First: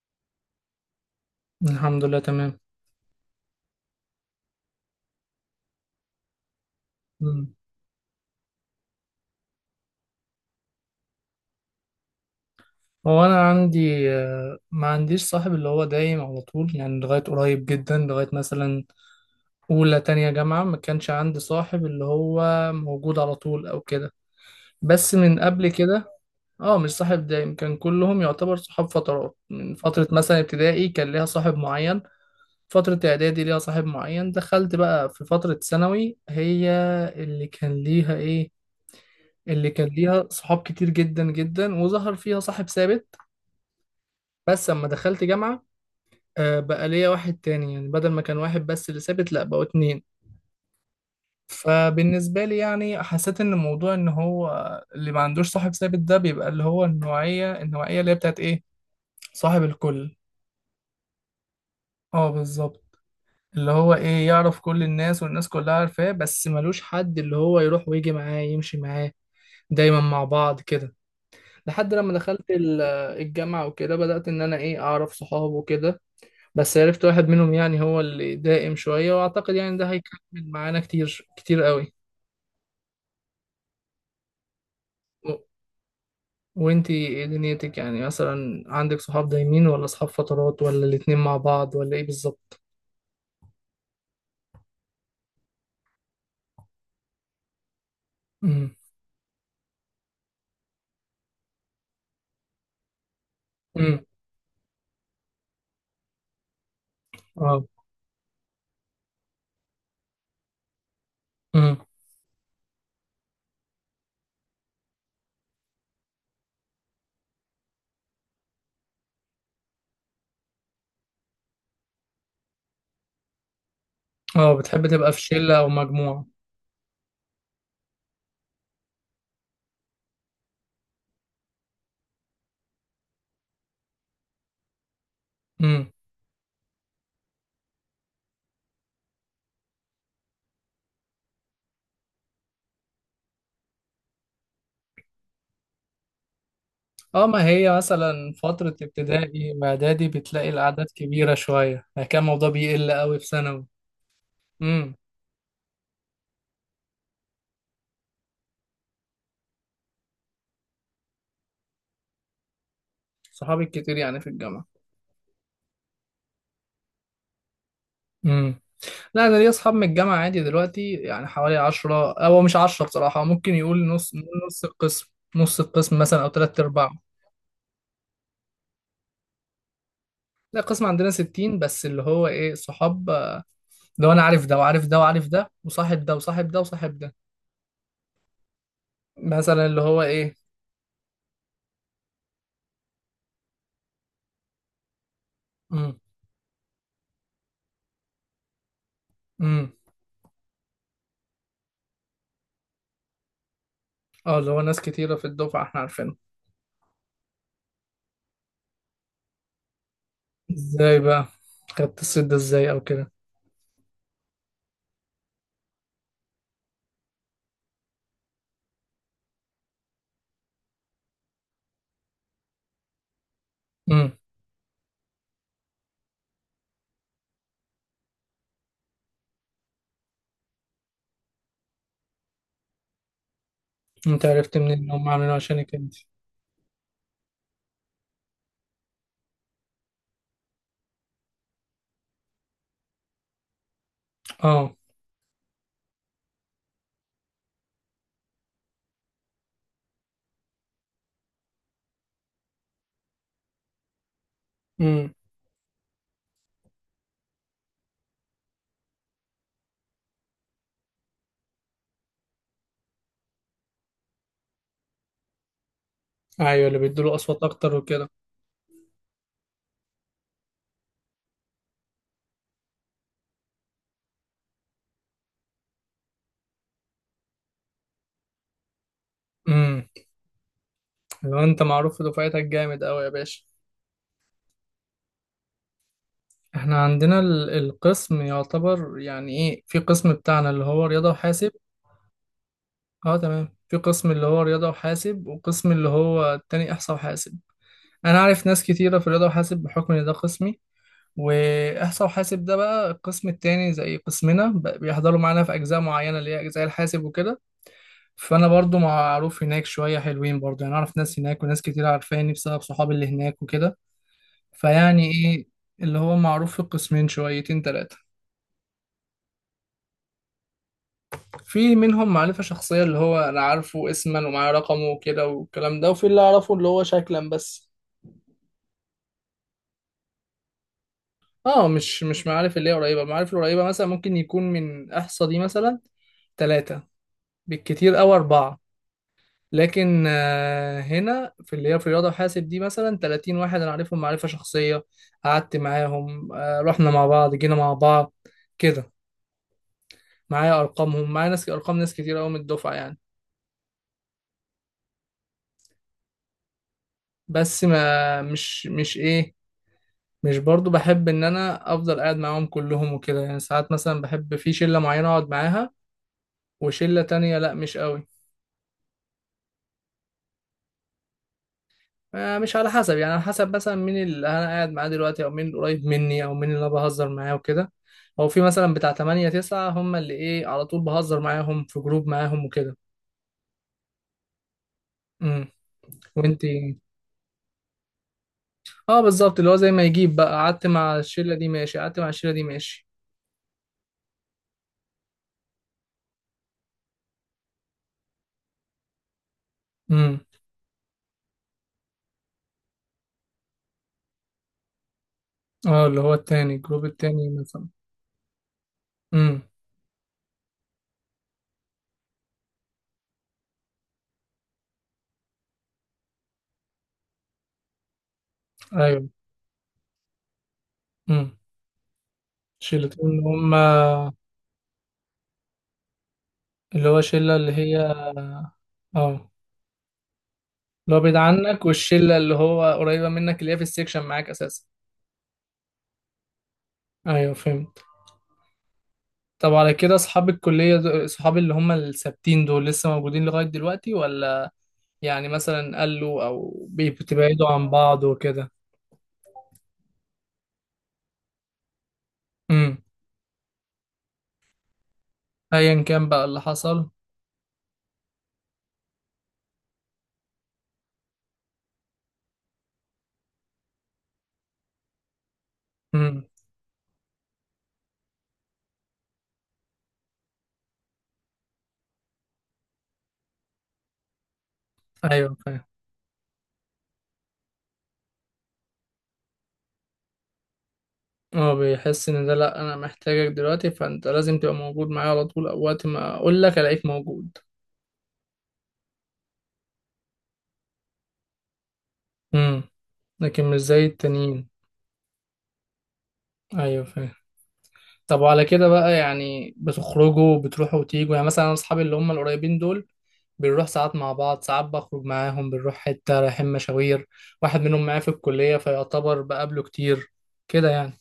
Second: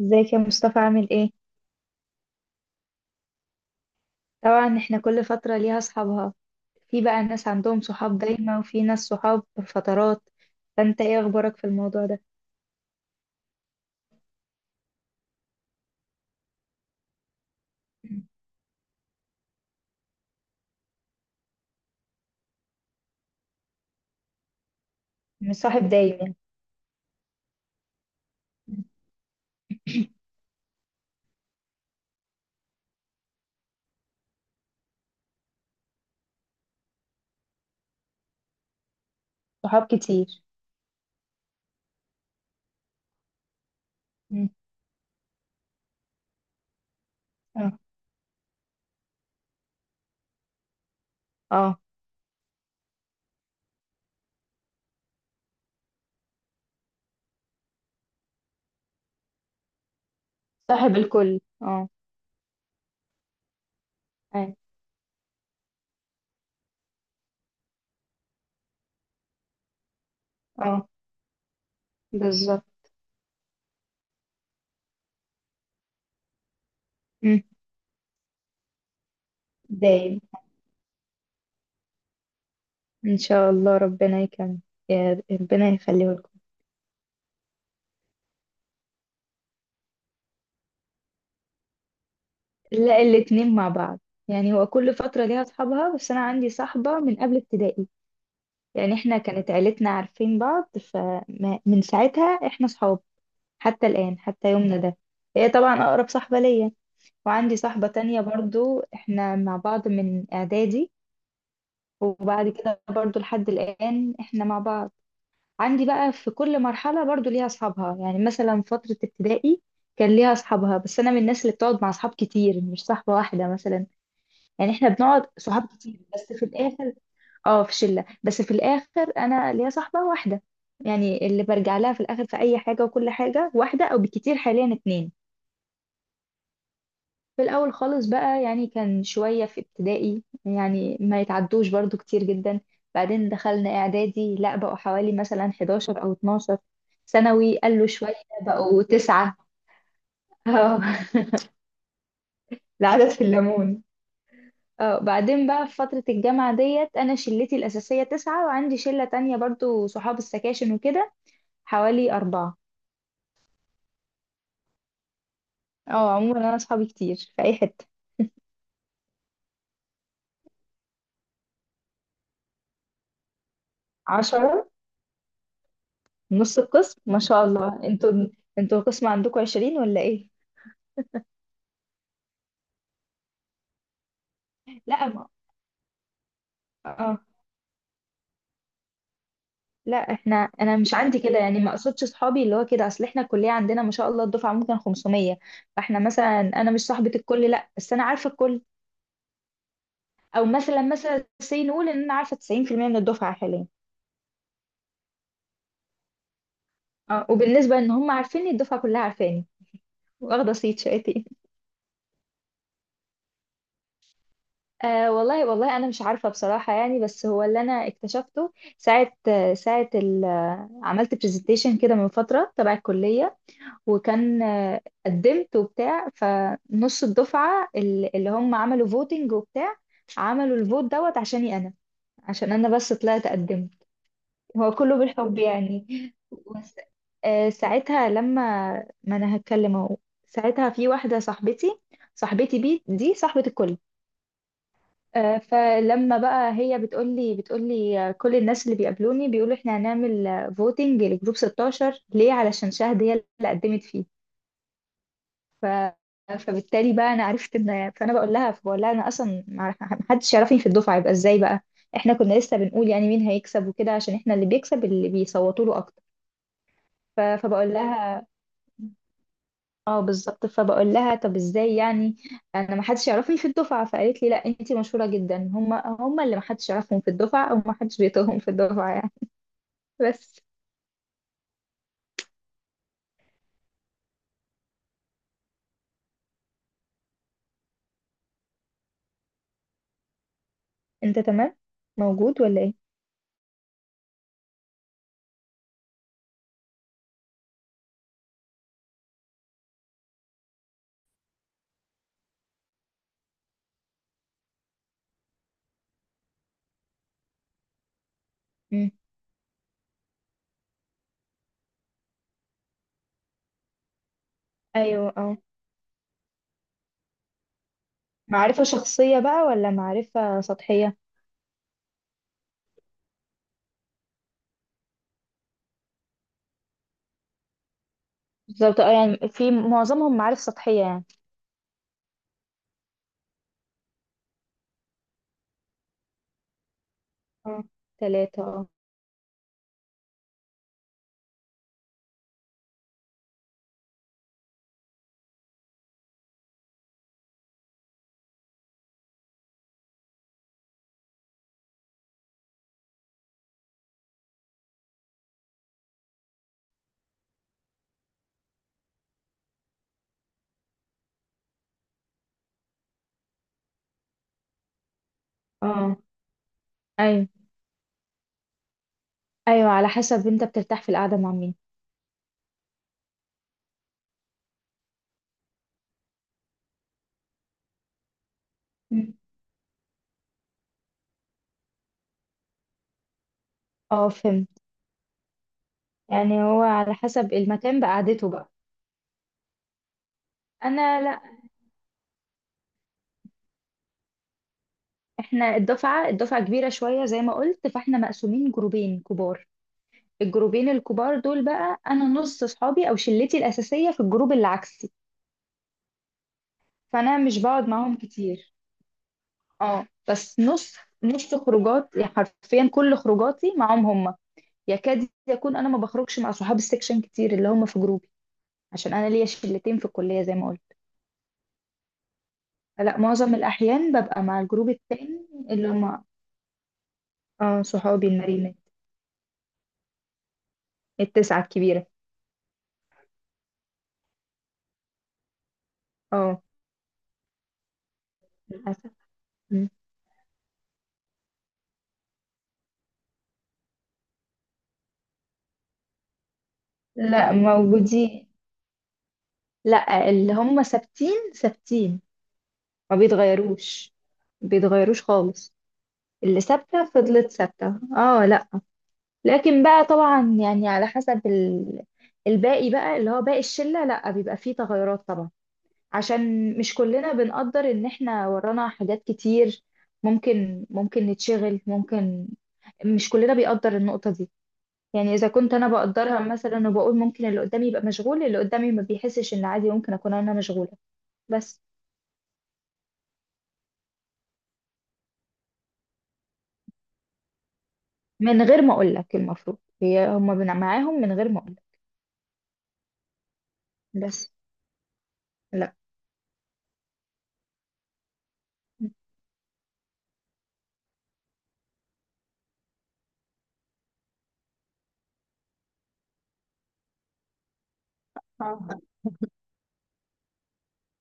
ازيك يا مصطفى؟ عامل ايه؟ الحمد لله تمام. طبعا احنا كل فترة ليها اصحابها. في بقى ناس مم. عندهم صحاب دايما وفي ناس صحاب فترات. فانت ايه اخبارك في الموضوع ده؟ هو انا عندي ما عنديش صاحب اللي هو دايم على طول، يعني لغايه قريب جدا، مم. لغايه مثلا اولى تانية جامعه ما كانش عندي صاحب اللي هو موجود على طول او كده، بس من مش قبل صاحب كده. دايما يعني. اه مش صاحب دايم، كان كلهم يعتبر مم. صحاب فترات. من فتره مثلا ابتدائي كان ليها صاحب معين، فتره اعدادي ليها صاحب معين. دخلت بقى في فتره ثانوي، هي اللي كان ليها ايه اللي صحاب كان ليها كتير. صحاب كتير جدا جدا، وظهر فيها صاحب ثابت. مم. بس اما دخلت جامعة بقى ليا واحد اه. تاني، يعني بدل ما كان واحد بس اللي ثابت، لا بقوا اتنين. اه، فبالنسبة لي يعني حسيت ان موضوع ان هو اللي ما عندوش صاحب ثابت ده بيبقى اللي هو النوعية اللي هي بتاعت ايه، صاحب الكل. صاحب الكل. اه. اه بالظبط، اللي هو ايه أي. يعرف كل الناس والناس كلها عارفاه، بس ملوش حد اللي هو يروح ويجي معاه يمشي معاه دايما مع بعض اه كده. لحد لما دخلت بالظبط. الجامعة وكده بدأت ان انا ايه اعرف صحابه وكده، بس عرفت واحد مم. منهم يعني هو اللي دائم شوية، وأعتقد يعني ده دايم، هيكمل معانا كتير كتير قوي. ان شاء الله ربنا يكمل، يا و... ربنا يخليه لكم. وانتي ايه دنيتك، يعني مثلا عندك صحاب دايمين ولا صحاب فترات ولا الاتنين مع بعض ولا ايه بالظبط؟ لا، الاتنين مع بعض. يعني هو كل فترة ليها اصحابها، بس انا عندي صاحبة من قبل ابتدائي. امم. يعني احنا كانت عيلتنا عارفين بعض، فمن ساعتها احنا صحاب حتى امم. الآن، حتى يومنا ده. هي طبعا أقرب صاحبة ليا. وعندي اه. صاحبة تانية برضو، احنا مع بعض من إعدادي. امم. وبعد كده برضو لحد الآن احنا مع بعض. عندي بقى في كل مرحلة برضو ليها أصحابها، يعني مثلا فترة ابتدائي كان ليها أصحابها، بس أنا من الناس اللي بتقعد مع أصحاب كتير، مش صاحبة واحدة مثلا. اه يعني بتحب احنا تبقى في بنقعد شلة صحاب او كتير مجموعة؟ بس في الآخر، اه في شله، بس في الاخر انا ليا صاحبه واحده، يعني اللي برجع لها في الاخر في اي حاجه وكل حاجه، واحده او بكتير حاليا اتنين. امم. في الاول خالص بقى، يعني كان شويه في ابتدائي، يعني ما يتعدوش برضو كتير جدا. بعدين دخلنا اعدادي، لا بقوا حوالي مثلا 11 او 12. اه، ما ثانوي هي قالوا شويه، مثلا فترة بقوا تسعه، ابتدائي واعدادي بتلاقي اه الأعداد كبيرة شوية، يعني كان الموضوع بيقل العدد قوي في في ثانوي. الليمون. امم. اه بعدين بقى في فترة الجامعة ديت أنا شلتي الأساسية تسعة، وعندي شلة تانية برضو صحاب السكاشن وكده، حوالي أربعة. صحابي كتير يعني في الجامعة. اه عموما انا اصحابي كتير في اي حتة. مم. لا، انا ليا اصحاب من الجامعه عادي دلوقتي يعني حوالي 10، هو مش 10 بصراحه، ممكن يقول نص، نص عشرة. القسم، نص القسم مثلا او نص تلات ارباع. القسم؟ ما شاء الله انتوا، انتوا القسم عندكم عشرين ولا ايه؟ لا، القسم عندنا 60، بس اللي هو ايه صحاب، لو انا عارف ده وعارف ده لا وعارف ما، ده وصاحب ده وصاحب ده وصاحب ده. اه. مثلا اللي لا هو ايه. احنا، انا مش عندي كده يعني، ما اقصدش صحابي اللي هو كده، اصل احنا الكلية عندنا ما شاء الله الدفعة ممكن 500. فاحنا امم. مثلا انا مش صاحبة الكل، لا بس انا عارفة الكل. امم. او مثلا، مثلا سي نقول ان انا عارفة 90% من الدفعة حاليا. اه اللي هو ناس كتيره في الدفعه احنا عارفينها. اه وبالنسبة ان هم عارفيني، الدفعة كلها عارفاني، واخدة صيت ازاي شقتي. بقى خدت الصيت ده ازاي او كده؟ أه والله والله أنا مش عارفة بصراحة يعني، بس هو اللي أنا اكتشفته ساعة، ساعة عملت برزنتيشن كده من فترة تبع الكلية، امم. وكان قدمت وبتاع، فنص الدفعة اللي هم عملوا فوتنج وبتاع، عملوا الفوت دوت عشاني أنا، عشان أنا بس طلعت قدمت. انت عرفت هو منين ان كله هم عاملينه بالحب عشانك يعني. انت؟ بس ساعتها لما، ما أنا هتكلم أهو. ساعتها في واحدة صاحبتي، صاحبتي بي دي صاحبة الكل. اه. فلما بقى هي بتقولي كل الناس اللي بيقابلوني بيقولوا احنا هنعمل فوتنج لجروب 16، ليه؟ علشان شهد هي اللي قدمت فيه. امم. ف... فبالتالي بقى انا عرفت ان، فانا بقول لها، فبقول لها، انا اصلا ما حدش يعرفني في الدفعه، يبقى ازاي بقى؟ احنا كنا لسه بنقول يعني مين هيكسب وكده، عشان احنا اللي بيكسب اللي بيصوتوا له اكتر. ايوه اللي بيدوا له اصوات فبقول اكتر وكده. لها، اه بالظبط، فبقول لها طب ازاي يعني؟ انا ما حدش يعرفني في الدفعه. فقالت لي لا انتي مشهوره جدا، هم هم اللي ما حدش يعرفهم في الدفعه، او ما حدش بيطيقهم في الدفعه يعني. بس لو انت معروف في دفعتك جامد قوي يا باشا. احنا عندنا القسم يعتبر يعني ايه، في قسم بتاعنا اللي هو رياضة انت وحاسب. تمام؟ موجود ولا ايه؟ اه تمام، في قسم اللي هو رياضة وحاسب وقسم اللي هو التاني احصاء وحاسب. انا عارف ناس كتيرة في رياضة وحاسب بحكم ان ده قسمي. واحصاء وحاسب ده بقى القسم التاني، زي قسمنا بيحضروا معانا في اجزاء معينة اللي هي اجزاء الحاسب وكده. فانا برضو مم. معروف هناك شوية، حلوين برضو يعني اعرف ناس هناك وناس كتير عارفاني بسبب صحابي اللي هناك وكده. فيعني ايوه اه. ايه، اللي هو معروف في القسمين شويتين تلاتة. معرفه شخصيه بقى ولا معرفه سطحيه؟ في منهم معرفة شخصية اللي هو انا عارفه اسما ومعاه رقمه وكده والكلام ده، وفي اللي اعرفه اللي هو شكلا بس. بالظبط اه، يعني في معظمهم معارف سطحيه يعني. اه مش معارف اللي هي قريبة، المعارف القريبة مثلا ممكن يكون من احصى دي مثلا تلاتة اه، بالكتير او ثلاثه اربعة. اه. لكن هنا في اللي هي في رياضة وحاسب دي مثلا 30 واحد انا عارفهم معرفة شخصية، قعدت معاهم رحنا مع بعض جينا مع بعض كده. معايا ارقامهم، معايا ناس ارقام ناس كتير قوي من الدفعة يعني. بس ما مش مش ايه مش برضو بحب ان انا افضل قاعد معاهم كلهم وكده، يعني ساعات مثلا بحب في شلة معينة اقعد معاها اه. وشلة ايوه، تانية لا مش قوي. ايوه على حسب انت بترتاح في القعده مع مين. مش على حسب يعني، على حسب مثلا مين اللي انا قاعد معاه دلوقتي او مين اللي قريب مني او مين اللي انا بهزر معاه وكده، او في مثلا بتاع مم. 8 9، هم اللي ايه على طول بهزر معاهم في جروب معاهم وكده. اه فهمت، امم. يعني وانتي. هو على حسب المكان بقعدته بقى. اه بالظبط، اللي هو زي ما يجيب بقى قعدت مع انا لا، الشلة دي ماشي، قعدت مع الشلة دي ماشي. احنا الدفعة، الدفعة كبيرة شوية زي ما قلت، فاحنا مقسومين جروبين كبار. امم. الجروبين الكبار دول بقى، انا نص صحابي او شلتي الاساسية في الجروب اللي عكسي. اه اللي هو التاني، الجروب فانا التاني مش بقعد مثلا. معاهم كتير. امم. اه بس نص، نص خروجات يعني، حرفيا كل خروجاتي معاهم هما. يكاد يكون انا ما بخرجش مع صحاب السكشن كتير اللي هما في جروبي، عشان انا ايوه. ليا شلتين في الكلية زي ما قلت. امم. لا شيلتين اللي معظم هم. الاحيان ببقى مع الجروب التاني اللي هما، اللي هو شلة اللي اه هي. صحابي المريمين. اه اللي هو بعيد التسعة عنك، الكبيرة، والشلة اللي هو قريبة منك اللي هي في السكشن معاك اساسا. اه. ايوه فهمت. للأسف. طب على كده اصحاب الكلية اصحاب اللي هم الثابتين دول لسه موجودين لغاية دلوقتي، ولا يعني مثلا قالوا او لا بتبعدوا عن بعض موجودين، وكده؟ لا اللي هم ثابتين ثابتين، امم. ما بيتغيروش، ما بيتغيروش خالص. ايا كان بقى اللي اللي ثابتة حصل. فضلت ثابتة اه، لا. لكن بقى طبعا يعني على حسب الباقي بقى، اللي هو باقي الشلة لا، بيبقى فيه تغيرات طبعا، امم. عشان مش كلنا بنقدر ان احنا ورانا حاجات كتير، ممكن نتشغل، ممكن، مش كلنا بيقدر النقطة دي. يعني اذا ايوه كنت فاهم. انا بقدرها مثلا، وبقول ممكن اللي قدامي يبقى مشغول، اللي قدامي ما بيحسش ان عادي ممكن اكون انا مشغولة. هو بس بيحس ان ده لا انا محتاجك دلوقتي، فانت لازم تبقى موجود معايا على طول او وقت ما اقول لك الاقيك موجود. من غير ما اقول لك، المفروض هي هما معاهم من غير ما اقول لك. امم. لكن مش زي بس التانيين. لا ايوه فاهم. طب وعلى كده بقى، يعني بتخرجوا بتروحوا وتيجوا؟ يعني مثلا انا اصحابي اللي هم القريبين دول بنروح ساعات مع بعض، ساعات بخرج معاهم بنروح حتة رايحين مشاوير، واحد منهم معايا في الكلية اه. فيعتبر بقابله كتير كده يعني.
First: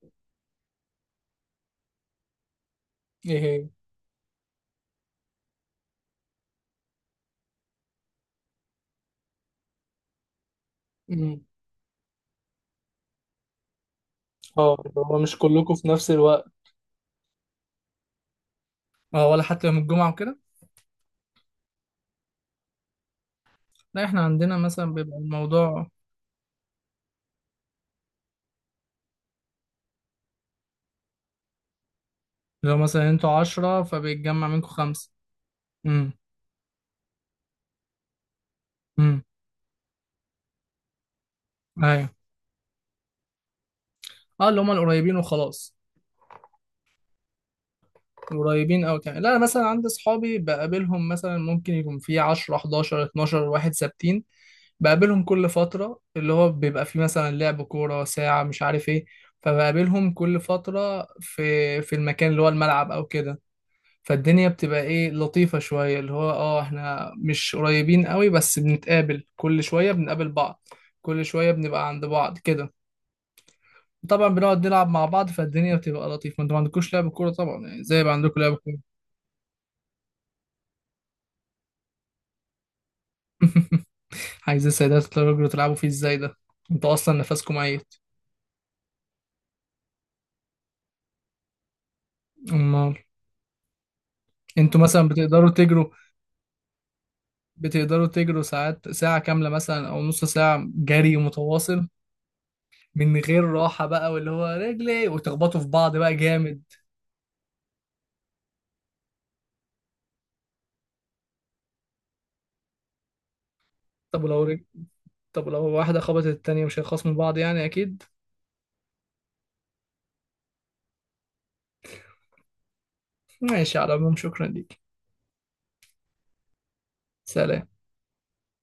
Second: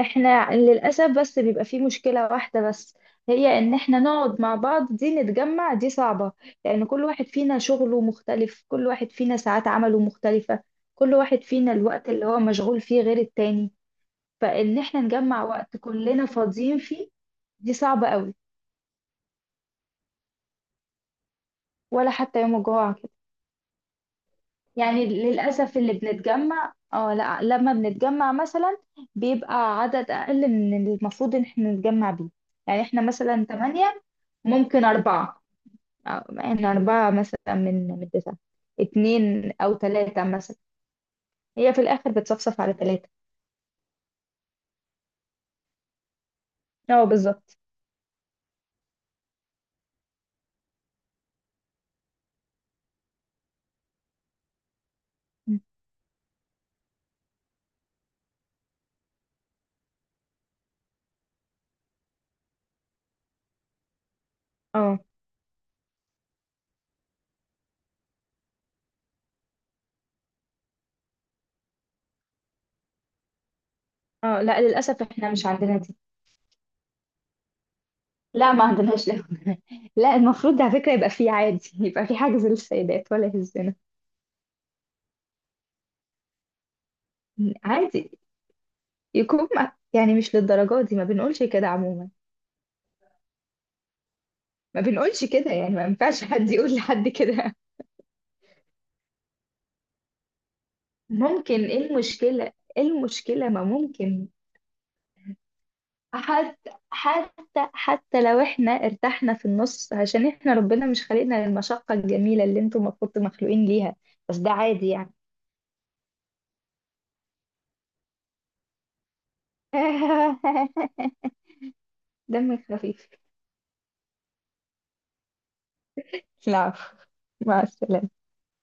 احنا للاسف بس بيبقى في مشكلة واحدة بس، ايه هي هي؟ ان احنا نقعد مع بعض دي، نتجمع دي صعبة، لان كل واحد فينا شغله مختلف، كل واحد فينا ساعات عمله مختلفة، كل واحد امم. فينا الوقت اللي هو مشغول فيه غير التاني. اه فإن اللي إحنا هو مش نجمع كلكم وقت في نفس كلنا الوقت. فاضيين فيه، دي صعبة قوي. اه، ولا حتى يوم الجمعة وكده. ولا حتى يوم الجمعة كده. لا، احنا عندنا مثلا يعني بيبقى للأسف الموضوع. اللي بنتجمع اه، لا لما بنتجمع مثلا، بيبقى عدد أقل من اللي المفروض إن احنا نتجمع بيه. لو يعني احنا مثلا انتوا مثلا عشرة تمانية، فبيتجمع منكم ممكن خمسة. أربعة، امم. أو- احنا أربعة مثلا من تسعة، امم. اتنين أو تلاتة مثلا. هي في ايوه. الآخر بتصفصف على تلاتة. اه اللي هم القريبين وخلاص. اه بالظبط. قريبين أوي يعني، لا أنا مثلا عندي أصحابي بقابلهم مثلا ممكن يكون في 10 11 12 واحد ثابتين، بقابلهم كل فترة اللي هو بيبقى فيه مثلا لعب كورة، ساعة مش عارف ايه. فبقابلهم كل فترة في المكان اللي هو الملعب أو كده. فالدنيا بتبقى اه، ايه لطيفة شوية، اللي هو اه احنا مش قريبين قوي بس بنتقابل كل شوية، بنقابل بعض كل شوية، بنبقى عند بعض كده. طبعا اه لا بنقعد نلعب للأسف مع احنا بعض مش عندنا فالدنيا دي، بتبقى لطيفة. ما انتوا ما عندكوش لعب كورة طبعا، يعني زي ما عندكم لا لعب ما كورة. عندناش لعب. لا المفروض ده على فكرة يبقى فيه عادي، يبقى فيه حجز للسيدات، ولا يهزنا؟ عايز السيدات تقدروا تلعبوا فيه ازاي ده؟ انتوا اصلا نفسكم ميت. عادي يكون يعني مش للدرجة دي، ما بنقولش كده عموما. امال ما انتوا مثلا بنقولش كده، بتقدروا يعني ما تجروا؟ ينفعش حد يقول لحد كده. بتقدروا تجروا ساعات، ساعة كاملة مثلا او نص ساعة جري ممكن، ايه متواصل المشكلة؟ ايه من غير المشكلة؟ ما راحة بقى، ممكن. واللي هو رجلي وتخبطوا في بعض بقى جامد. حتى، حتى، حتى لو احنا ارتحنا في النص، عشان احنا ربنا مش خلقنا للمشقة الجميلة اللي انتم المفروض مخلوقين ليها. طب بس ولو ده رجل. عادي يعني. طب لو واحدة خبطت التانية مش هيخصموا بعض يعني اكيد. دمك خفيف. ماشي، على العموم شكرا ليك. لا عفو. مع سلام. السلامة.